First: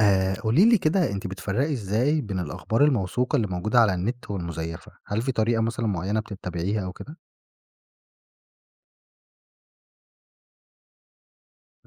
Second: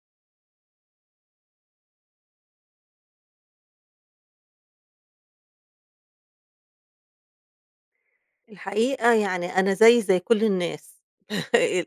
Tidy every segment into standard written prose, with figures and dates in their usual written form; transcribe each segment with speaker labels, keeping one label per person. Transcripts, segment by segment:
Speaker 1: قولي لي كده، أنتِ بتفرّقي إزاي بين الأخبار الموثوقة اللي موجودة على النت والمزيفة؟ هل في طريقة مثلًا معيّنة بتتبعيها أو كده؟
Speaker 2: الحقيقة يعني أنا زيي زي كل الناس.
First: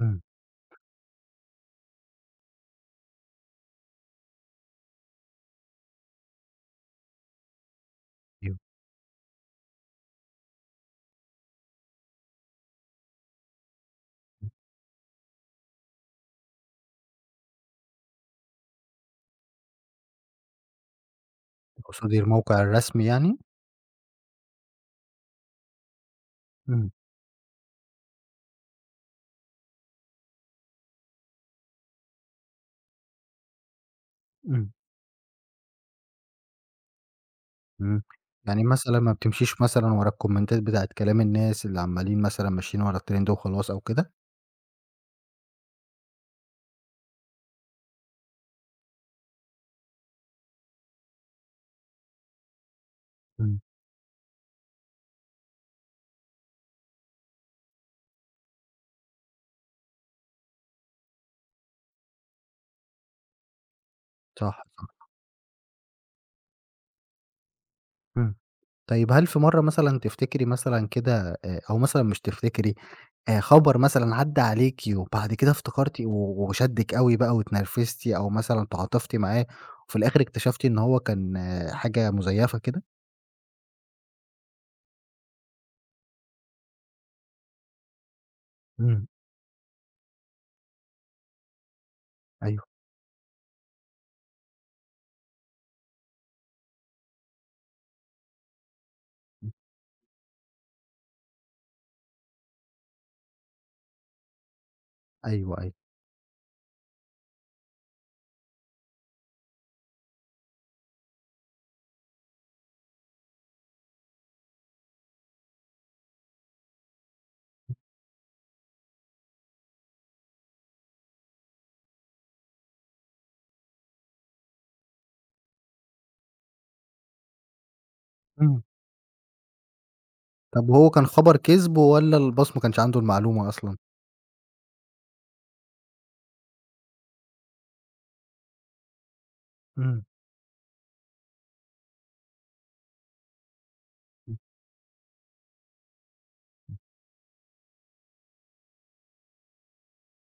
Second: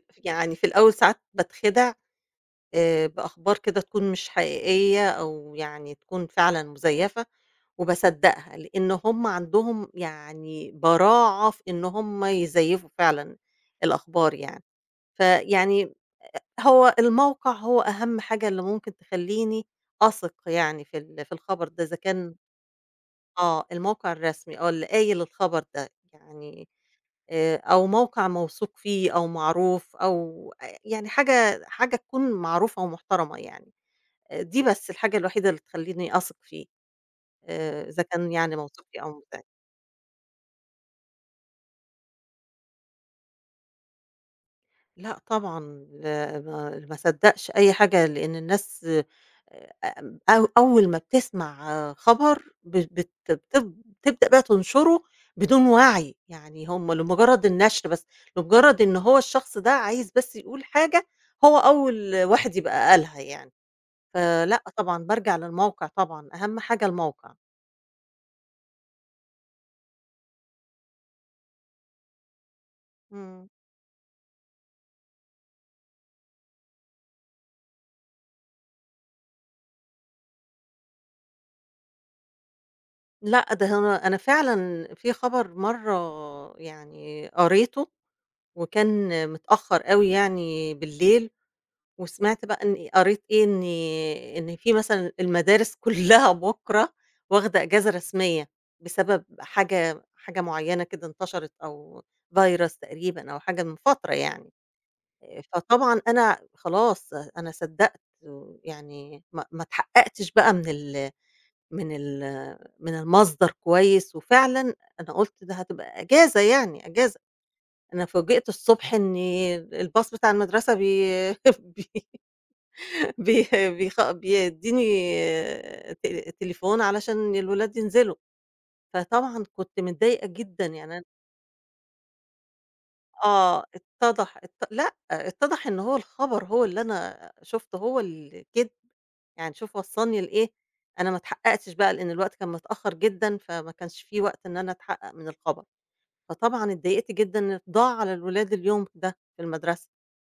Speaker 1: إمم.
Speaker 2: يعني في الأول ساعات باتخدع بأخبار كده تكون مش حقيقية أو يعني تكون فعلًا مزيفة
Speaker 1: أيوه.
Speaker 2: وباصدقها، لإن هم عندهم يعني براعة في إن هم يزيفوا فعلًا الأخبار يعني. فيعني هو الموقع هو أهم حاجة اللي ممكن تخلّيني أثق يعني في الخبر ده إذا
Speaker 1: تقصدي
Speaker 2: كان
Speaker 1: الموقع الرسمي يعني؟
Speaker 2: آه، الموقع الرسمي آه، اللي قايل الخبر ده يعني،
Speaker 1: إمم.
Speaker 2: أو موقع موثوق فيه أو معروف أو أ يعني حاجة تكون معروفة ومحترمة يعني، دي
Speaker 1: إمم.
Speaker 2: بس الحاجة الوحيدة اللي تخلّيني أثق فيه،
Speaker 1: إمم،
Speaker 2: إذا كان يعني
Speaker 1: يعني
Speaker 2: موثوق
Speaker 1: مثلًا
Speaker 2: فيه
Speaker 1: ما
Speaker 2: أو
Speaker 1: بتمشيش مثلًا ورا الكومنتات بتاعة كلام الناس اللي عمّالين مثلًا ماشيين ورا الtrend وخلاص أو كده؟
Speaker 2: لأ طبعًا، ما صدّقش أي حاجة، لإن الناس أو أول ما بتسمع آه، خبر ب بت
Speaker 1: إمم.
Speaker 2: بتب بتبدأ بقى تنشره بدون وعي، يعني هم لمجرد النشر بس، لمجرد إن هو الشخص ده عايز بس يقول حاجة، هو أول واحد يبقى قالها يعني،
Speaker 1: صح،
Speaker 2: فلأ طبعًا
Speaker 1: صح.
Speaker 2: بارجع للموقع طبعًا، أهم حاجة الموقع.
Speaker 1: إمم. طيب هل في مرّة مثلًا تفتكري مثلًا كده أو مثلًا مش تفتكري
Speaker 2: إمم.
Speaker 1: خبر مثلًا عدّى عليكِ وبعد كده افتكرتِ و وشدِّك أوي بقى واتنرفزتِ أو مثلًا تعاطفتِ معاه وفي الآخر اكتشفتِ إن هو كان حاجة مزيّفة كده؟
Speaker 2: لأ ده أنا فعلًا في خبر مرّة يعني قريته
Speaker 1: إمم،
Speaker 2: وكان متأخّر أوي يعني بالليل، وسمعت
Speaker 1: أيوه،
Speaker 2: بقى إن قريت إيه، إن إن في مثلًا المدارس كلّها بُكرة واخدة إجازة رسمية، بسبب حاجة معيّنة كده انتشرت أو virus تقريبًا أو حاجة من فترة يعني،
Speaker 1: أيوه، أيوه.
Speaker 2: فطبعًا أنا خلاص أنا صدّقت، ويعني ما اتحقّقتش بقى من ال من المصدر كويس، وفعلًا أنا قُلت ده هتبقى إجازة يعني، إجازة. أنا فوجئت الصبح إن الباص بتاع المدرسة بي بي بيخ بيدّيني ت تليفون علشان الولاد ينزلوا،
Speaker 1: إمم.
Speaker 2: فطبعًا كنت متضايقة جدًا
Speaker 1: طب وهو
Speaker 2: يعني أنا
Speaker 1: كان خبر كِذب والّا الboss ما كانش عنده المعلومة
Speaker 2: آه،
Speaker 1: أصلًا؟
Speaker 2: اتّضح ات لأ، اتّضح إن هو الخبر هو اللي أنا شُفته هو كده، يعني شوف
Speaker 1: إمم،
Speaker 2: وصّلني لإيه، أنا ما اتحققتش بقى لإن الوقت كان متأخّر جدًا، فما كانش في
Speaker 1: إمم،
Speaker 2: وقت إن أنا أتحقق من الخبر، فطبعًا اتضايقت جدًا إن ضاع على الولاد اليوم ده في المدرسة.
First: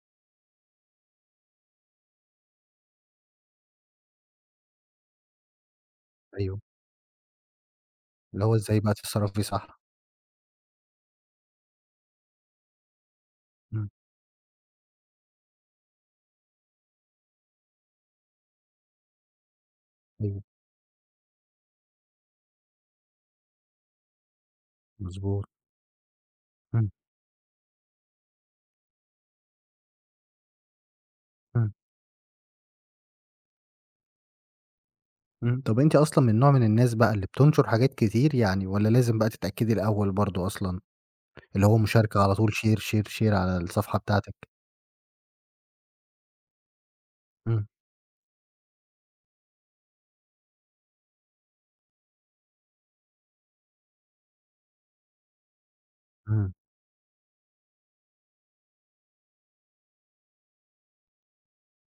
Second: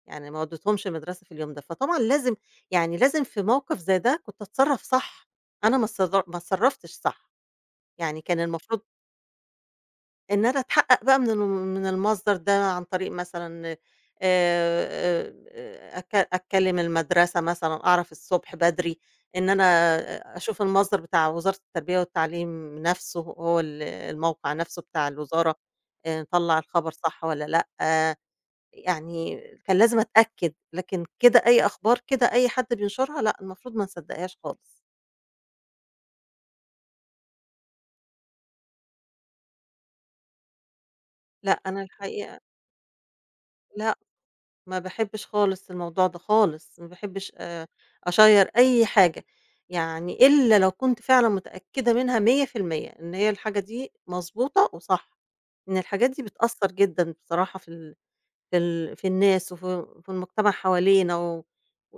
Speaker 2: يعني ما وديتهمش المدرسة في اليوم ده، فطبعًا لازم يعني لازم في موقف زي ده كنت أتصرّف صح، أنا ما
Speaker 1: أيوه.
Speaker 2: اتصرّفتش صح، يعني كان
Speaker 1: اللي هو إزاي
Speaker 2: المفروض
Speaker 1: بقى تتصرّفي صح.
Speaker 2: إن أنا أتحقق بقى من المصدر ده عن طريق مثلًا
Speaker 1: إمم،
Speaker 2: أك أكلّم المدرسة مثلًا، أعرف الصبح بدري إن أنا
Speaker 1: أيوه،
Speaker 2: أشوف المصدر بتاع وزارة التربية والتعليم نَفْسه هو الموقع نَفْسه بتاع
Speaker 1: مضبوط.
Speaker 2: الوزارة مطلّع
Speaker 1: إمم،
Speaker 2: الخبر صح والّا لأ. يعني كان لازم أتأكد، لكن كده أي
Speaker 1: إمم،
Speaker 2: أخبار كده أي حد بينشرها لأ، المفروض ما نصدقهاش خالص.
Speaker 1: إمم. طب أنتِ أصلًا من نوع من الناس بقى اللي بتنشر حاجات كتير يعني، والّا لازم بقى تتأكدي الأول برضه أصلًا،
Speaker 2: لأ،
Speaker 1: اللي هو
Speaker 2: أنا
Speaker 1: مشاركة على
Speaker 2: الحقيقة
Speaker 1: طول، share، share، share على
Speaker 2: لأ،
Speaker 1: الصفحة بتاعتِك؟
Speaker 2: ما باحبش خالص الموضوع ده خالص، ما باحبش
Speaker 1: إمم،
Speaker 2: أشيّر أي حاجة، يعني إلا لو كنت فعلًا متأكدة منها 100% إن هي الحاجة دي مضبوطة وصح، إن الحاجات دي
Speaker 1: إمم،
Speaker 2: بتأثّر جدًا بصراحة في الناس وفي المجتمع حوالينا و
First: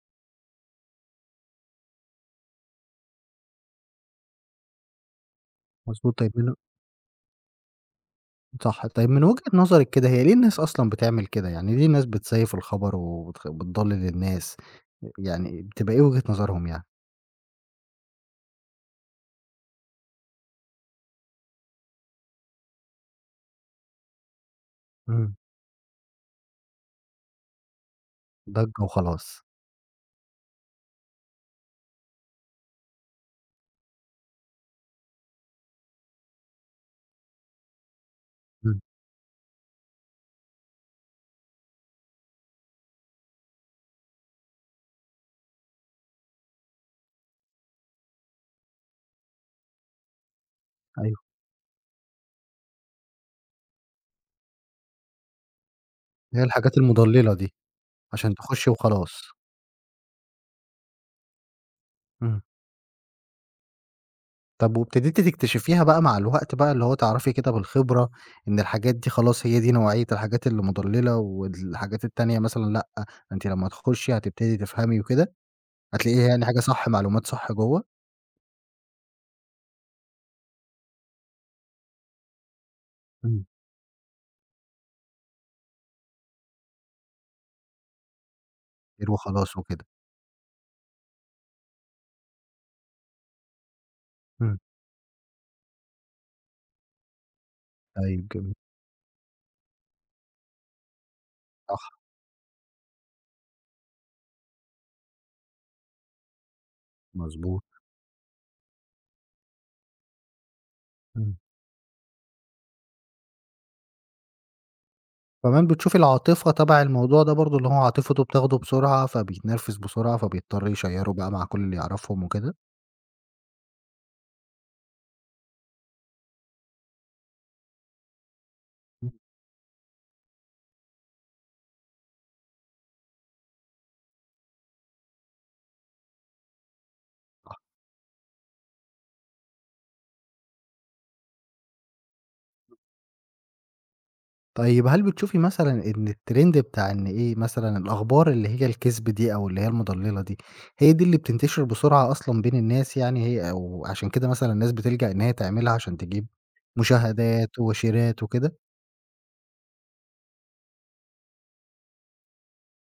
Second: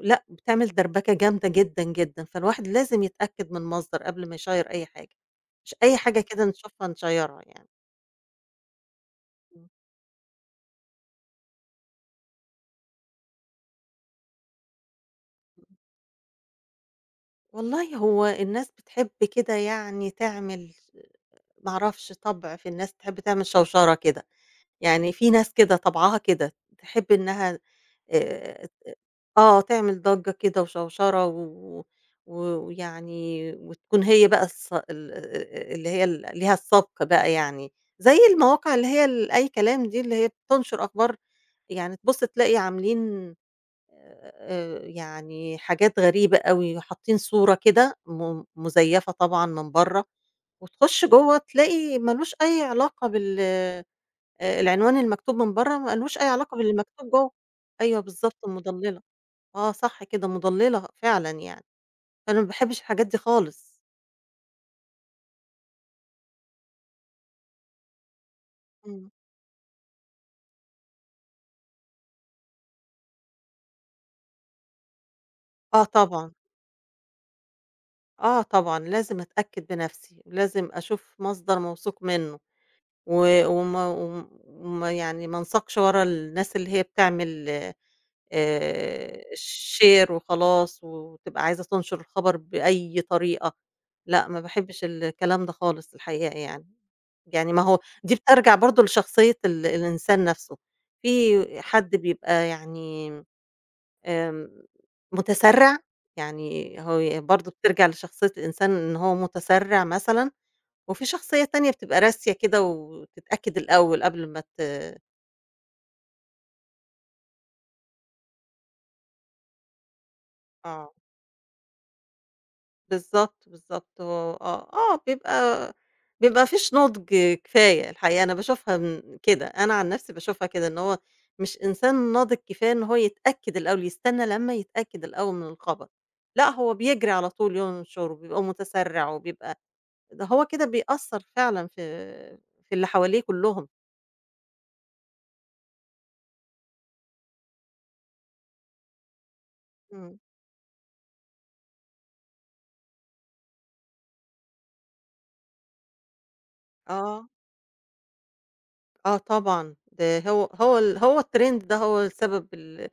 Speaker 2: لأ، بتعمل دربكة جامدة جدًا، جدًا، فالواحد لازم يتأكد من مصدر قبل ما يشيّر أي حاجة، مش أي
Speaker 1: مضبوط.
Speaker 2: حاجة
Speaker 1: طيب
Speaker 2: كده
Speaker 1: من
Speaker 2: نشوفها نشيّرها يعني.
Speaker 1: صح، طيب من وجهة
Speaker 2: إمم.
Speaker 1: نظرِك كده هي ليه الناس أصلًا بتعمل كده؟ يعني ليه الناس بتسيّف الخبر بتضلّل الناس؟ يعني بتبقى إيه وجهة نظرهم يعني؟
Speaker 2: والله هو الناس بتحب كده يعني تعمل ما أعرفش طَبْع في الناس تحب تعمل شوشرة كده، يعني في
Speaker 1: إمم.
Speaker 2: ناس كده طبعها كده، تحب إنها آآ
Speaker 1: ضجّة وخلاص.
Speaker 2: آه، تعمل ضجّة كده وشوشرة و و ويعني وتكون هي بقى اللي هي ليها السبق بقى يعني، زي المواقع
Speaker 1: إمم،
Speaker 2: اللي هي ال أي كلام دي اللي هي بتنشر أخبار يعني تبُص تلاقي عاملين يعني حاجات غريبة أوي، حاطين صورة كده مزيفة طبعًا من برّه، وتخش
Speaker 1: أيوه،
Speaker 2: جوّه تلاقي ما لوش أي علاقة بال. العنوان المكتوب من برّه ما لوش أي
Speaker 1: هي
Speaker 2: علاقة باللي
Speaker 1: الحاجات
Speaker 2: مكتوب جوّه.
Speaker 1: المضلّلة دي
Speaker 2: أيوه
Speaker 1: عشان
Speaker 2: بالضبط،
Speaker 1: تخُشّي
Speaker 2: مضللة.
Speaker 1: وخلاص؟
Speaker 2: آه صح كده، مُضلِّلة فعلًا يعني،
Speaker 1: إمم.
Speaker 2: أنا ما باحبش الحاجات دي خالص.
Speaker 1: طب وابتديتِ تكتشفيها بقى مع الوقت بقى، اللي هو تعرفي كده بالخبرة إن الحاجات دي
Speaker 2: إمم.
Speaker 1: خلاص هي دي نوعية الحاجات اللي مضلّلة، والحاجات التانية مثلًا لأ، أنتِ لمّا تخُشّي هتبتدي تفهمي وكده،
Speaker 2: آه
Speaker 1: هتلاقيها
Speaker 2: طبعًا،
Speaker 1: يعني حاجة صح، معلومات صح جوّه؟
Speaker 2: آه طبعًا، لازم أتأكد بنَفْسي، لازم أشوف مصدر موثوق منّه
Speaker 1: إمم.
Speaker 2: و وما وم وما يعني ما انساقش ورا الناس اللي هي بتعمل
Speaker 1: تفكير وخلاص وكده.
Speaker 2: share وخلاص وتبقى عايزة تنشر الخبر بأي طريقة، لأ ما
Speaker 1: إمم.
Speaker 2: باحبش الكلام ده خالص الحقيقة يعني. يعني ما هو دي
Speaker 1: طيب جميل.
Speaker 2: بترجع برضه لشخصية الإنسان نَفْسه، في
Speaker 1: صح،
Speaker 2: حد بيبقى يعني آمم، متسرّع، يعني هو برضه
Speaker 1: مضبوط.
Speaker 2: بترجع لشخصية الإنسان إن هو متسرّع مثلًا، وفي
Speaker 1: إمم.
Speaker 2: شخصية تانية بتبقى راسية كده وتتأكد الأول قبل ما ت
Speaker 1: كمان بتشوفي العاطفة تبع الموضوع ده برضه، اللي هو عاطفته بتاخده بسرعة، فبيتنرفز بسرعة، فبيضطر
Speaker 2: آه،
Speaker 1: يشيّره بقى مع كل اللي يعرفهم وكده.
Speaker 2: بالضبط، بالضبط، هو آه، آه، بيبقى ما بيبقاش نضج كفاية الحقيقة، أنا باشوفها
Speaker 1: إمم.
Speaker 2: من كده، أنا عن نَفْسي باشوفها كده إن هو مش إنسان ناضج كفاية إن هو يتأكد الأول، يستنى لمّا يتأكد الأول من الخبر، لأ هو بيجري على طول ينشر وبيبقى متسرّع وبيبقى ده هو كده بيأثّر فعلًا في في اللي حواليه كلّهم.
Speaker 1: طيب هل بتشوفي مثلًا إن الtrend بتاع إن إيه، مثلًا الأخبار اللي هي الكذب دي، أو اللي هي
Speaker 2: إمم.
Speaker 1: المضللة دي، هي دي اللي بتنتشر بسرعة أصلًا بين الناس يعني هي، أو عشان كده مثلًا الناس بتلجأ إن هي تعملها عشان تجيب
Speaker 2: آه،
Speaker 1: مشاهدات وشيرات وكده؟
Speaker 2: آه طبعًا، ده هو الtrend ده هو السبب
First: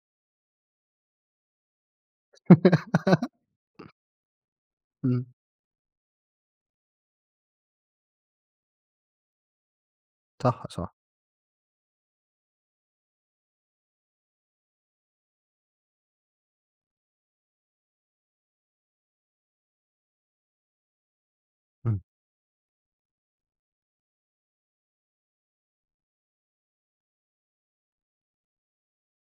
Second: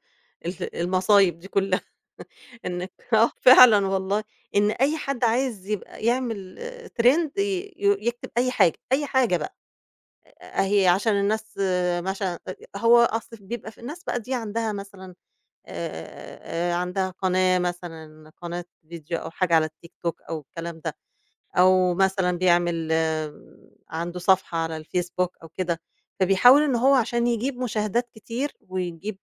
Speaker 2: ال المصايب دي كلّها. إنِّك آه فعلًا والله، إن أي حد
Speaker 1: إمم،
Speaker 2: عايز يبقى يعمل trend ي ي يكتب أي حاجة، أي حاجة بقى،
Speaker 1: صح،
Speaker 2: أهي
Speaker 1: صح.
Speaker 2: عشان الناس آه، مثلًا هو أصل بيبقى في الناس بقى دي عندها مثلًا عندها قناة مثلًا، قناة فيديو أو حاجة على الTikTok أو الكلام ده. أو
Speaker 1: إمم.
Speaker 2: مثلًا بيعمل آه، عنده صفحة على الفيسبوك أو كده، فبيحاول إن هو عشان يجيب مشاهدات كتير ويجيب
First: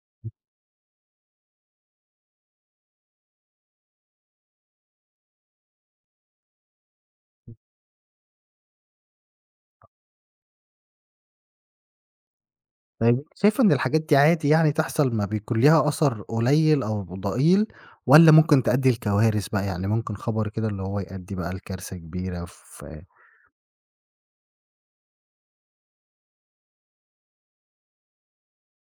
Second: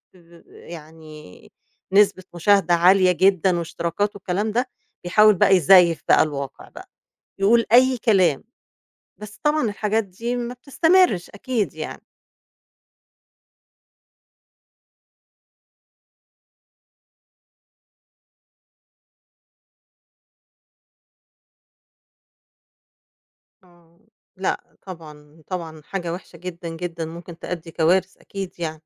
Speaker 2: يعني نسبة مشاهدة عالية جدًا واشتراكات والكلام ده، بيحاول بقى يزيف بقى الواقع بقى، يقول أي كلام، بس طبعًا الحاجات دي ما بتستمرش أكيد يعني،
Speaker 1: طيب أنتِ شايفة إن الحاجات دي عادي يعني تحصل، ما بيكون ليها أثر قليل أو ضئيل، والّا ممكن تؤدي لكوارث بقى، يعني ممكن خبر كده اللي هو يؤدي بقى لكارثة كبيرة في
Speaker 2: آه، لأ طبعًا، طبعًا حاجة وحشة جدًا، جدًا ممكن تأدي كوارث أكيد يعني،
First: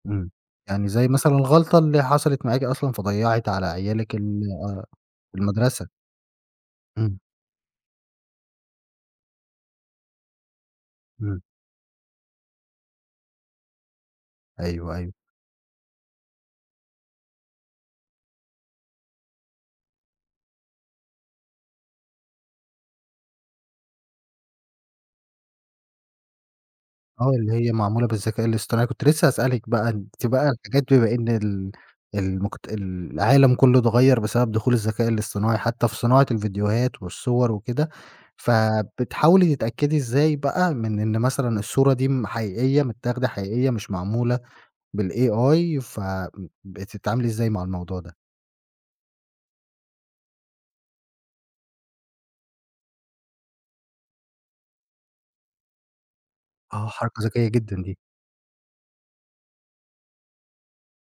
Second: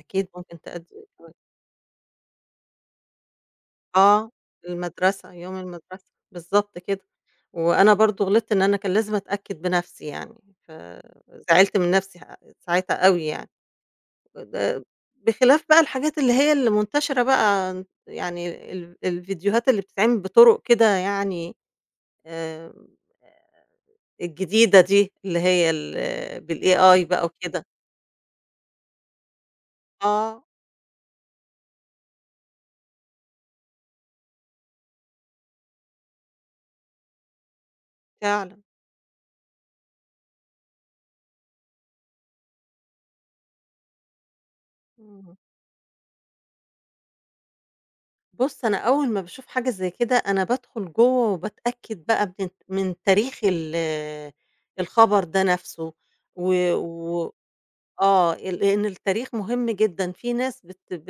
Speaker 2: أكيد
Speaker 1: إمم.
Speaker 2: ممكن
Speaker 1: يعني
Speaker 2: تأدي
Speaker 1: زي مثلًا الغلطة اللي حصلت معاكِ أصلًا فضيّعِت على عيالِك
Speaker 2: آه، المدرسة، يوم
Speaker 1: المدرسة؟
Speaker 2: المدرسة، بالضبط كده،
Speaker 1: إمم،
Speaker 2: وأنا برضه غلطت إن أنا كان لازم أتأكد بنفسي يعني،
Speaker 1: إمم،
Speaker 2: فزعلت من نفسي ساعتها أوي يعني، ده
Speaker 1: أيوه، أيوه.
Speaker 2: بخلاف بقى الحاجات اللي هي اللي منتشرة بقى يعني الفيديوهات اللي بتتعمل بطرق كده يعني آمم، الجديدة دي اللي هي ال بالAI بقى
Speaker 1: آه، اللي
Speaker 2: وكده،
Speaker 1: هي معمولة بالذكاء الاصطناعي، كنت لسه هاسألِك بقى أنتِ
Speaker 2: آه
Speaker 1: بقى الحاجات بما إن ال المجت العالم كله اتغيّر بسبب دخول الذكاء الاصطناعي حتى في صناعة الفيديوهات والصور وكده،
Speaker 2: فعلًا،
Speaker 1: فبتحاولي تتأكدي إزاي بقى من إن مثلًا الصورة دي حقيقية، متاخدة حقيقية، مش معمولة
Speaker 2: إمم.
Speaker 1: بالAI ف م بتتعاملي إزاي مع الموضوع ده؟
Speaker 2: بُص، أنا أول ما باشوف حاجة زي كده، أنا بادخل جوّه وباتأكد بقى من من تاريخ الخبر ده نفسه، و
Speaker 1: آه، حركة
Speaker 2: و
Speaker 1: ذكية جدًا دي.
Speaker 2: آه، لإن التاريخ مهم جدًا، في ناس بت ب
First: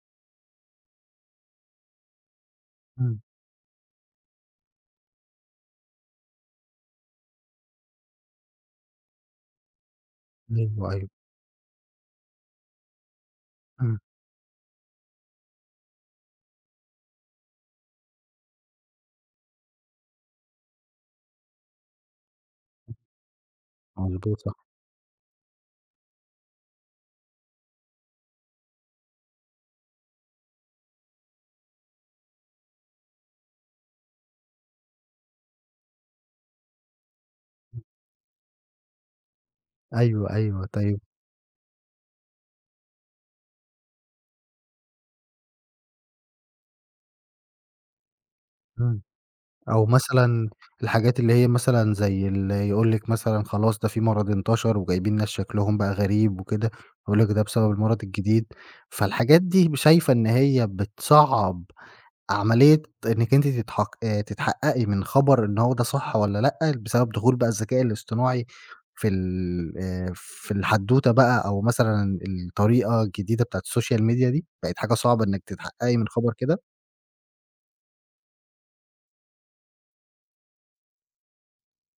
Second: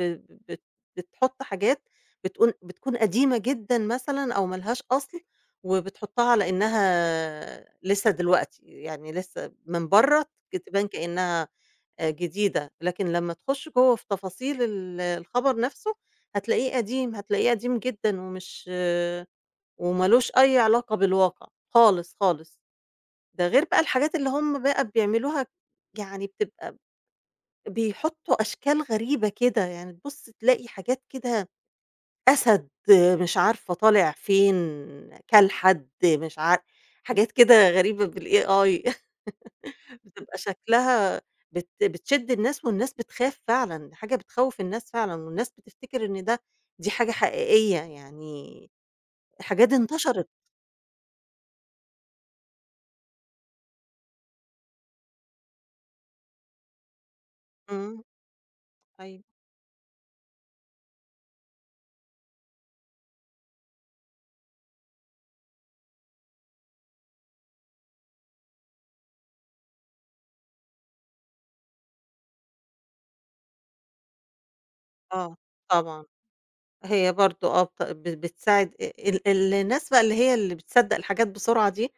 Speaker 2: بت بتحط حاجات بتقول بتكون
Speaker 1: إمم،
Speaker 2: قديمة جدًا مثلًا أو ما لهاش أصل، وبتحطها على إنها لسه دلوقتي، يعني لسه من برّه تبان
Speaker 1: أيوه، أيوه،
Speaker 2: كإنها جديدة، لكن لمّا تخُش جوّه
Speaker 1: إمم،
Speaker 2: في تفاصيل الخبر نَفْسه هتلاقيه قديم، هتلاقيه قديم جدًا ومش وما لوش أي علاقة بالواقع خالص، خالص. ده غير بقى الحاجات اللي
Speaker 1: مضبوط صح،
Speaker 2: هم بقى بيعملوها يعني بتبقى بيحُطّوا أشكال غريبة كده، يعني تبُص تلاقي حاجات كده أسد آه، مش عارفة طالع فين، كَلحَد مش عار حاجات كده
Speaker 1: إمم،
Speaker 2: غريبة بالAI
Speaker 1: أيوه،
Speaker 2: بتبقى
Speaker 1: أيوه، طيب.
Speaker 2: شكلها بتشد الناس والناس بتخاف فعلًا، حاجة بتخوّف الناس فعلًا والناس بتفتكر إن ده دي حاجة حقيقية، يعني
Speaker 1: إمم.
Speaker 2: حاجات
Speaker 1: أو
Speaker 2: انتشرت.
Speaker 1: مثلًا الحاجات اللي هي مثلًا زي اللي يقول لِك مثلًا خلاص ده في مرض انتشر وجايبين ناس شكلهم بقى غريب وكده، يقول لِك ده بسبب المرض
Speaker 2: إمم،
Speaker 1: الجديد،
Speaker 2: أيوه،
Speaker 1: فالحاجات دي شايفة إن هي بتصعّب عملية إنِّك أنتِ تتحققي من خبر إن هو ده صح والّا لأ، بسبب دخول بقى الذكاء الاصطناعي في ال في الحدوتة بقى، أو مثلًا الطريقة الجديدة بتاعة السوشيال ميديا دي، بقت حاجة صعبة
Speaker 2: آه،
Speaker 1: إنِّك تتحققي
Speaker 2: طبعًا.
Speaker 1: من خبر كده؟
Speaker 2: هي برضه آه، بت ب بتساعد الناس بقى اللي هي اللي بتصدّق الحاجات بسرعة دي،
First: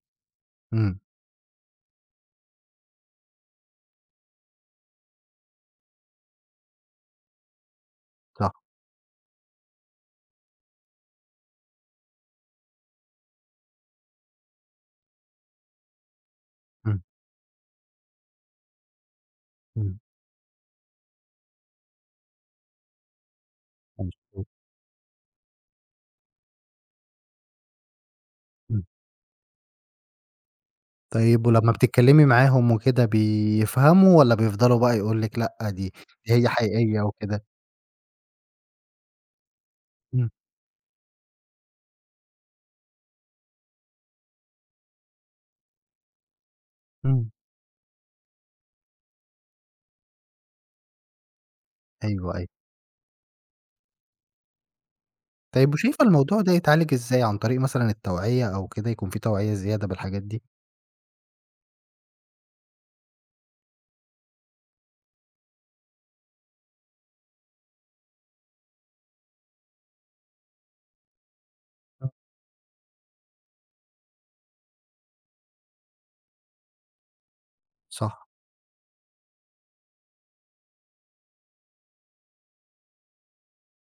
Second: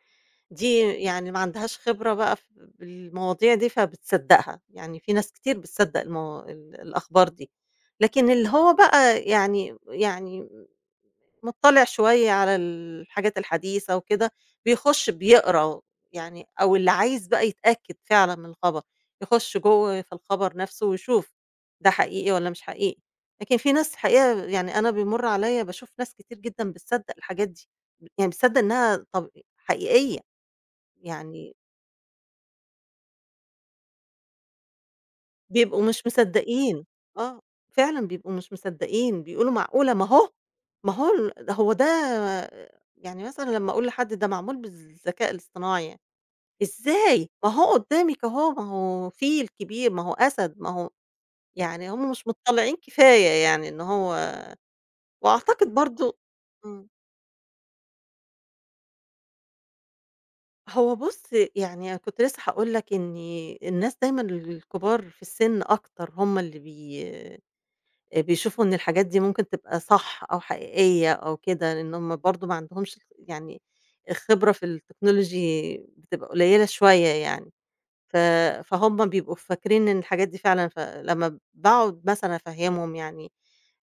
Speaker 2: دي
Speaker 1: إمم،
Speaker 2: يعني ما عندهاش خبرة بقى في بالمواضيع دي فبتصدّقها، يعني في ناس كتير بتصدّق المو ال الأخبار دي، لكن اللي
Speaker 1: صح،
Speaker 2: هو بقى يعني يعني مُطّلع شوية على الحاجات الحديثة وكده، بيخُش بيقرا يعني أو اللي
Speaker 1: إمم،
Speaker 2: عايز بقى يتأكد فعلًا من الخبر، يخُش
Speaker 1: إمم،
Speaker 2: جوّه في الخبر نَفْسه ويشوف ده حقيقي والّا مش حقيقي، لكن في ناس الحقيقة
Speaker 1: مضبوط،
Speaker 2: يعني أنا بيمُر عليّا باشوف ناس كتير جدًا بتصدّق الحاجات دي، يعني بتصدّق
Speaker 1: إمم.
Speaker 2: إنها طب حقيقية،
Speaker 1: طيب
Speaker 2: يعني
Speaker 1: ولمّا بتتكلّمي معاهم وكده بيفهموا، والّا بيفضلوا بقى يقول لِك لأ، دي
Speaker 2: بيبقوا مش
Speaker 1: دي هي
Speaker 2: مصدّقين،
Speaker 1: حقيقية
Speaker 2: آه،
Speaker 1: وكده؟
Speaker 2: فعلًا بيبقوا مش مصدّقين، بيقولوا معقولة! ما
Speaker 1: إمم،
Speaker 2: هو ما هو ده هو ده يعني مثلًا لمّا أقول لحد ده معمول بالذكاء الاصطناعي، يعني،
Speaker 1: إمم،
Speaker 2: إزاي! ما هو قدّامِك أهو، ما هو فيل كبير، ما هو أسد، ما هو يعني هم مش
Speaker 1: أيوه، أيوه.
Speaker 2: متطلعين كفاية يعني إن هو
Speaker 1: طيب
Speaker 2: وأعتقد
Speaker 1: وشايفة
Speaker 2: برضه
Speaker 1: الموضوع ده
Speaker 2: إمم،
Speaker 1: يتعالج إزاي، عن طريق مثلًا التوعية أو كده، يكون في توعية زيادة بالحاجات دي؟
Speaker 2: هو بُص يعني كنت لسه هاقول لك إن الناس دايمًا الكبار في السن أكتر هم اللي بيشوفوا إن الحاجات دي ممكن تبقى صح أو حقيقية أو كده، لإن
Speaker 1: آه.
Speaker 2: هُم برضه ما عندهمش يعني الخبرة في التكنولوجي بتبقى قليلة شوية يعني، ف
Speaker 1: صح،
Speaker 2: فهُم بيبقوا فاكرين إن الحاجات دي فعلًا فلمّا باقعد مثلًا أفهّمهم يعني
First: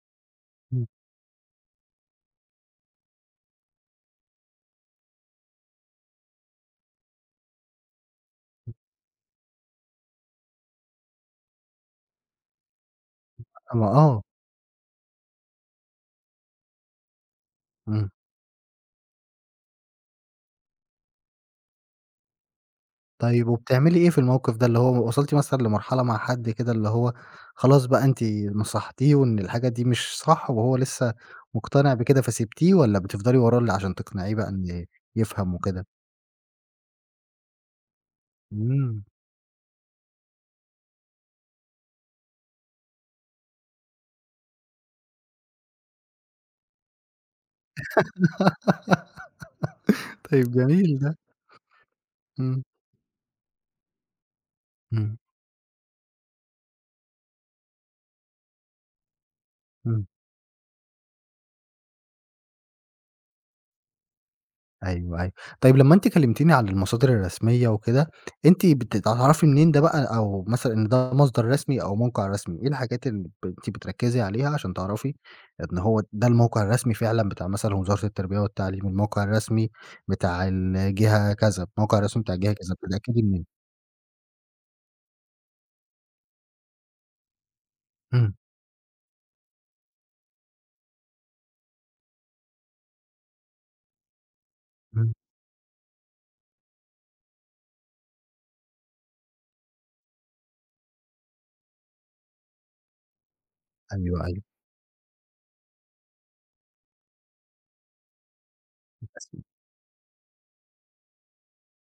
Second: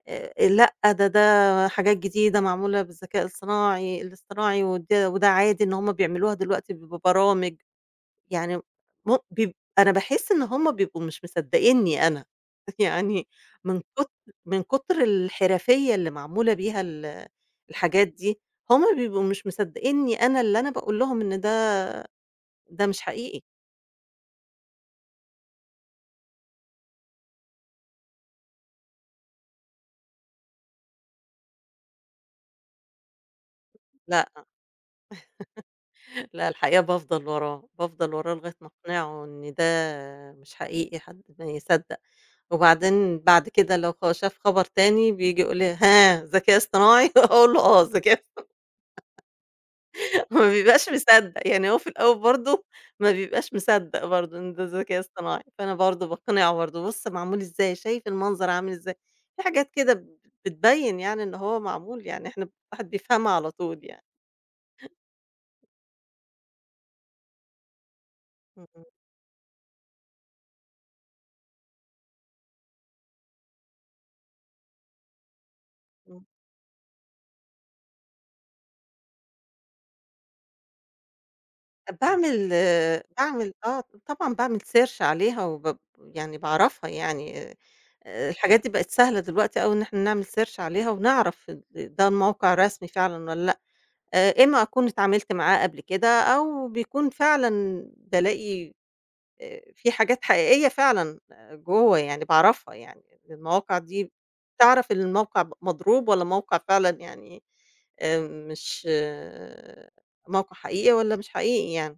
Speaker 2: لأ
Speaker 1: إمم،
Speaker 2: ده ده حاجات جديدة معمولة بالذكاء الصناعي الاصطناعي وده عادي إن هُم بيعملوها دلوقتي ببرامج. يعني م بيب أنا باحس إن هُم بيبقوا مش مصدقينّي أنا، يعني من
Speaker 1: ما
Speaker 2: كتر
Speaker 1: آه،
Speaker 2: من كتر الحرفية اللي معمولة بيها الحاجات
Speaker 1: إمم.
Speaker 2: دي، هُم بيبقوا مش مصدقينّي أنا اللي أنا باقول لهم إن ده ده مش حقيقي،
Speaker 1: طيب وبتعملي إيه في الموقف ده، اللي هو وصلتِ مثلًا لمرحلة مع حد كده اللي هو خلاص بقى أنتِ نصحتيه، وإن الحاجة دي مش صح، وهو لسه مقتنع بكده، فسِبتيه والّا بتفضلي وراه عشان
Speaker 2: لأ،
Speaker 1: تقنعيه بقى إن يفهم وكده؟
Speaker 2: لأ الحقيقة بافضل وراه، بافضل وراه لغاية ما
Speaker 1: إمم.
Speaker 2: أقنعه إن ده مش حقيقي، حد ما يصدق، وبعدين بعد كده لو شاف خبر تاني بييجي يقول لي: "ها ذكاء اصطناعي؟" أقول له: "آه ذكاء." هو ما
Speaker 1: طيب
Speaker 2: بيبقاش
Speaker 1: جميل ده.
Speaker 2: مصدّق، يعني هو في الأول
Speaker 1: إمم.
Speaker 2: برضه ما بيبقاش مصدّق برضه إن ده ذكاء
Speaker 1: إمم،
Speaker 2: اصطناعي، فأنا برضه باقنعه برضه، بُص معمول إزاي، شايف المنظر عامل إزاي، في حاجات كده
Speaker 1: إمم.
Speaker 2: بتبيّن يعني إن هو معمول يعني إحنا الواحد بيفهمها على طول يعني.
Speaker 1: أيوه، أيوه. طيب لمّا أنتِ كلمتيني عن المصادر الرسمية وكده، أنتِ
Speaker 2: إمم،
Speaker 1: بتعرفي منين ده بقى، أو مثلًا إن ده مصدر رسمي أو موقع رسمي، إيه الحاجات اللي أنتِ بتركّزي عليها عشان تعرفي إن هو
Speaker 2: إمم.
Speaker 1: ده الموقع الرسمي فعلًا بتاع مثلًا وزارة التربية والتعليم، الموقع الرسمي بتاع الجهة كذا، الموقع الرسمي بتاع
Speaker 2: باعمل
Speaker 1: الجهة كذا،
Speaker 2: آه،
Speaker 1: بتتأكدي منين؟
Speaker 2: باعمل آه، طبعًا باعمل search عليها وب يعني باعرفها يعني
Speaker 1: إمم،
Speaker 2: الحاجات دي بقت سهلة دلوقتي أوي إن إحنا نعمل search عليها ونعرف ده الموقع رسمي فعلًا والّا لأ. إما أكون
Speaker 1: إمم.
Speaker 2: اتعاملت معاه قبل كده، أو بيكون فعلًا بالاقي في حاجات حقيقية فعلًا آه، جوّه يعني باعرفها يعني، المواقع دي
Speaker 1: أيوه، أيوه.
Speaker 2: تعرف إن الموقع مضروب والّا موقع فعلًا يعني مش آه، موقع حقيقي والّا مش حقيقي يعني.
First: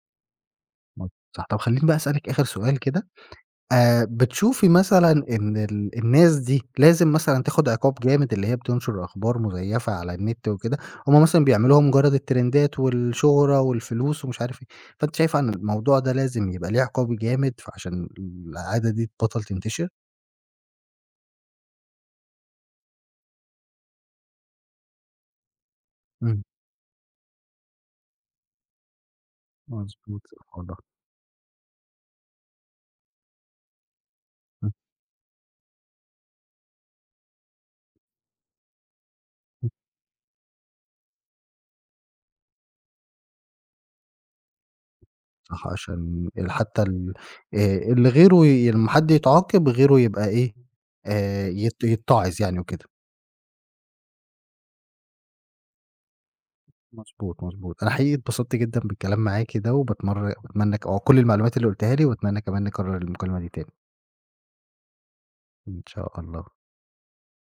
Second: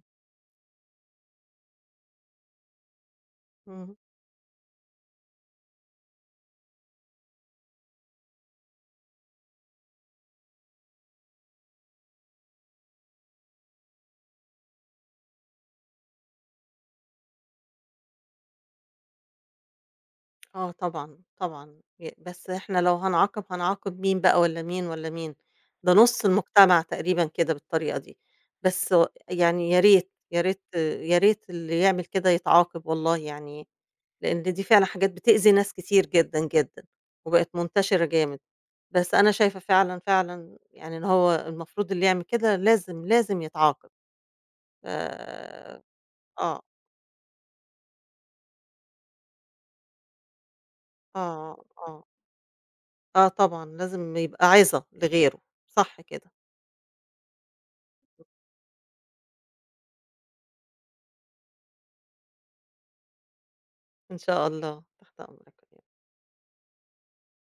Speaker 1: صح. طب خلّيني بقى أسألِك آخر سؤال كده،
Speaker 2: اهم.
Speaker 1: بتشوفي مثلًا إن الناس دي لازم مثلًا تاخد عقاب جامد، اللي هي بتنشر أخبار مزيفة على النت وكده، هم مثلًا بيعملوها مجرد الترندات والشهرة والفلوس ومش عارف إيه، فأنتِ شايفة إن الموضوع ده لازم يبقى ليه عقاب جامد فعشان العادة دي تبطل تنتشر؟
Speaker 2: آه طبعًا، طبعًا، بس إحنا لو هنعاقب هنعاقب مين بقى والّا مين والّا مين؟ ده نُص
Speaker 1: إمم،
Speaker 2: المجتمع تقريبًا كده بالطريقة دي، بس
Speaker 1: مضبوط صح والله،
Speaker 2: يا ريت اللي يعمل كده يتعاقب والله يعني، لإن دي
Speaker 1: إمم،
Speaker 2: فعلًا حاجات بتأذي ناس كتير جدًا، جدًا، وبقت منتشرة جامد، بس أنا شايفة
Speaker 1: إمم،
Speaker 2: فعلًا، فعلًا يعني إن هو المفروض اللي يعمل كده لازم، لازم يتعاقب، ف
Speaker 1: صح عشان
Speaker 2: آه،
Speaker 1: حتى ال اللي غيره لمّا حد يتعاقب غيره يبقى إيه،
Speaker 2: آه،
Speaker 1: يت
Speaker 2: آه،
Speaker 1: يتعظ يعني وكده.
Speaker 2: آه طبعًا لازم يبقى عِظة لغيره، صح كده.
Speaker 1: مضبوط، مضبوط. أنا حقيقي اتبسطت جدًا بالكلام معاكِ ده، وباتمر باتمنى أو كل المعلومات اللي قُلتيها لي، وأتمنى كمان نكرر المكالمة دي تاني.
Speaker 2: إن شاء الله، تحت
Speaker 1: إن
Speaker 2: أمرك.
Speaker 1: شاء الله.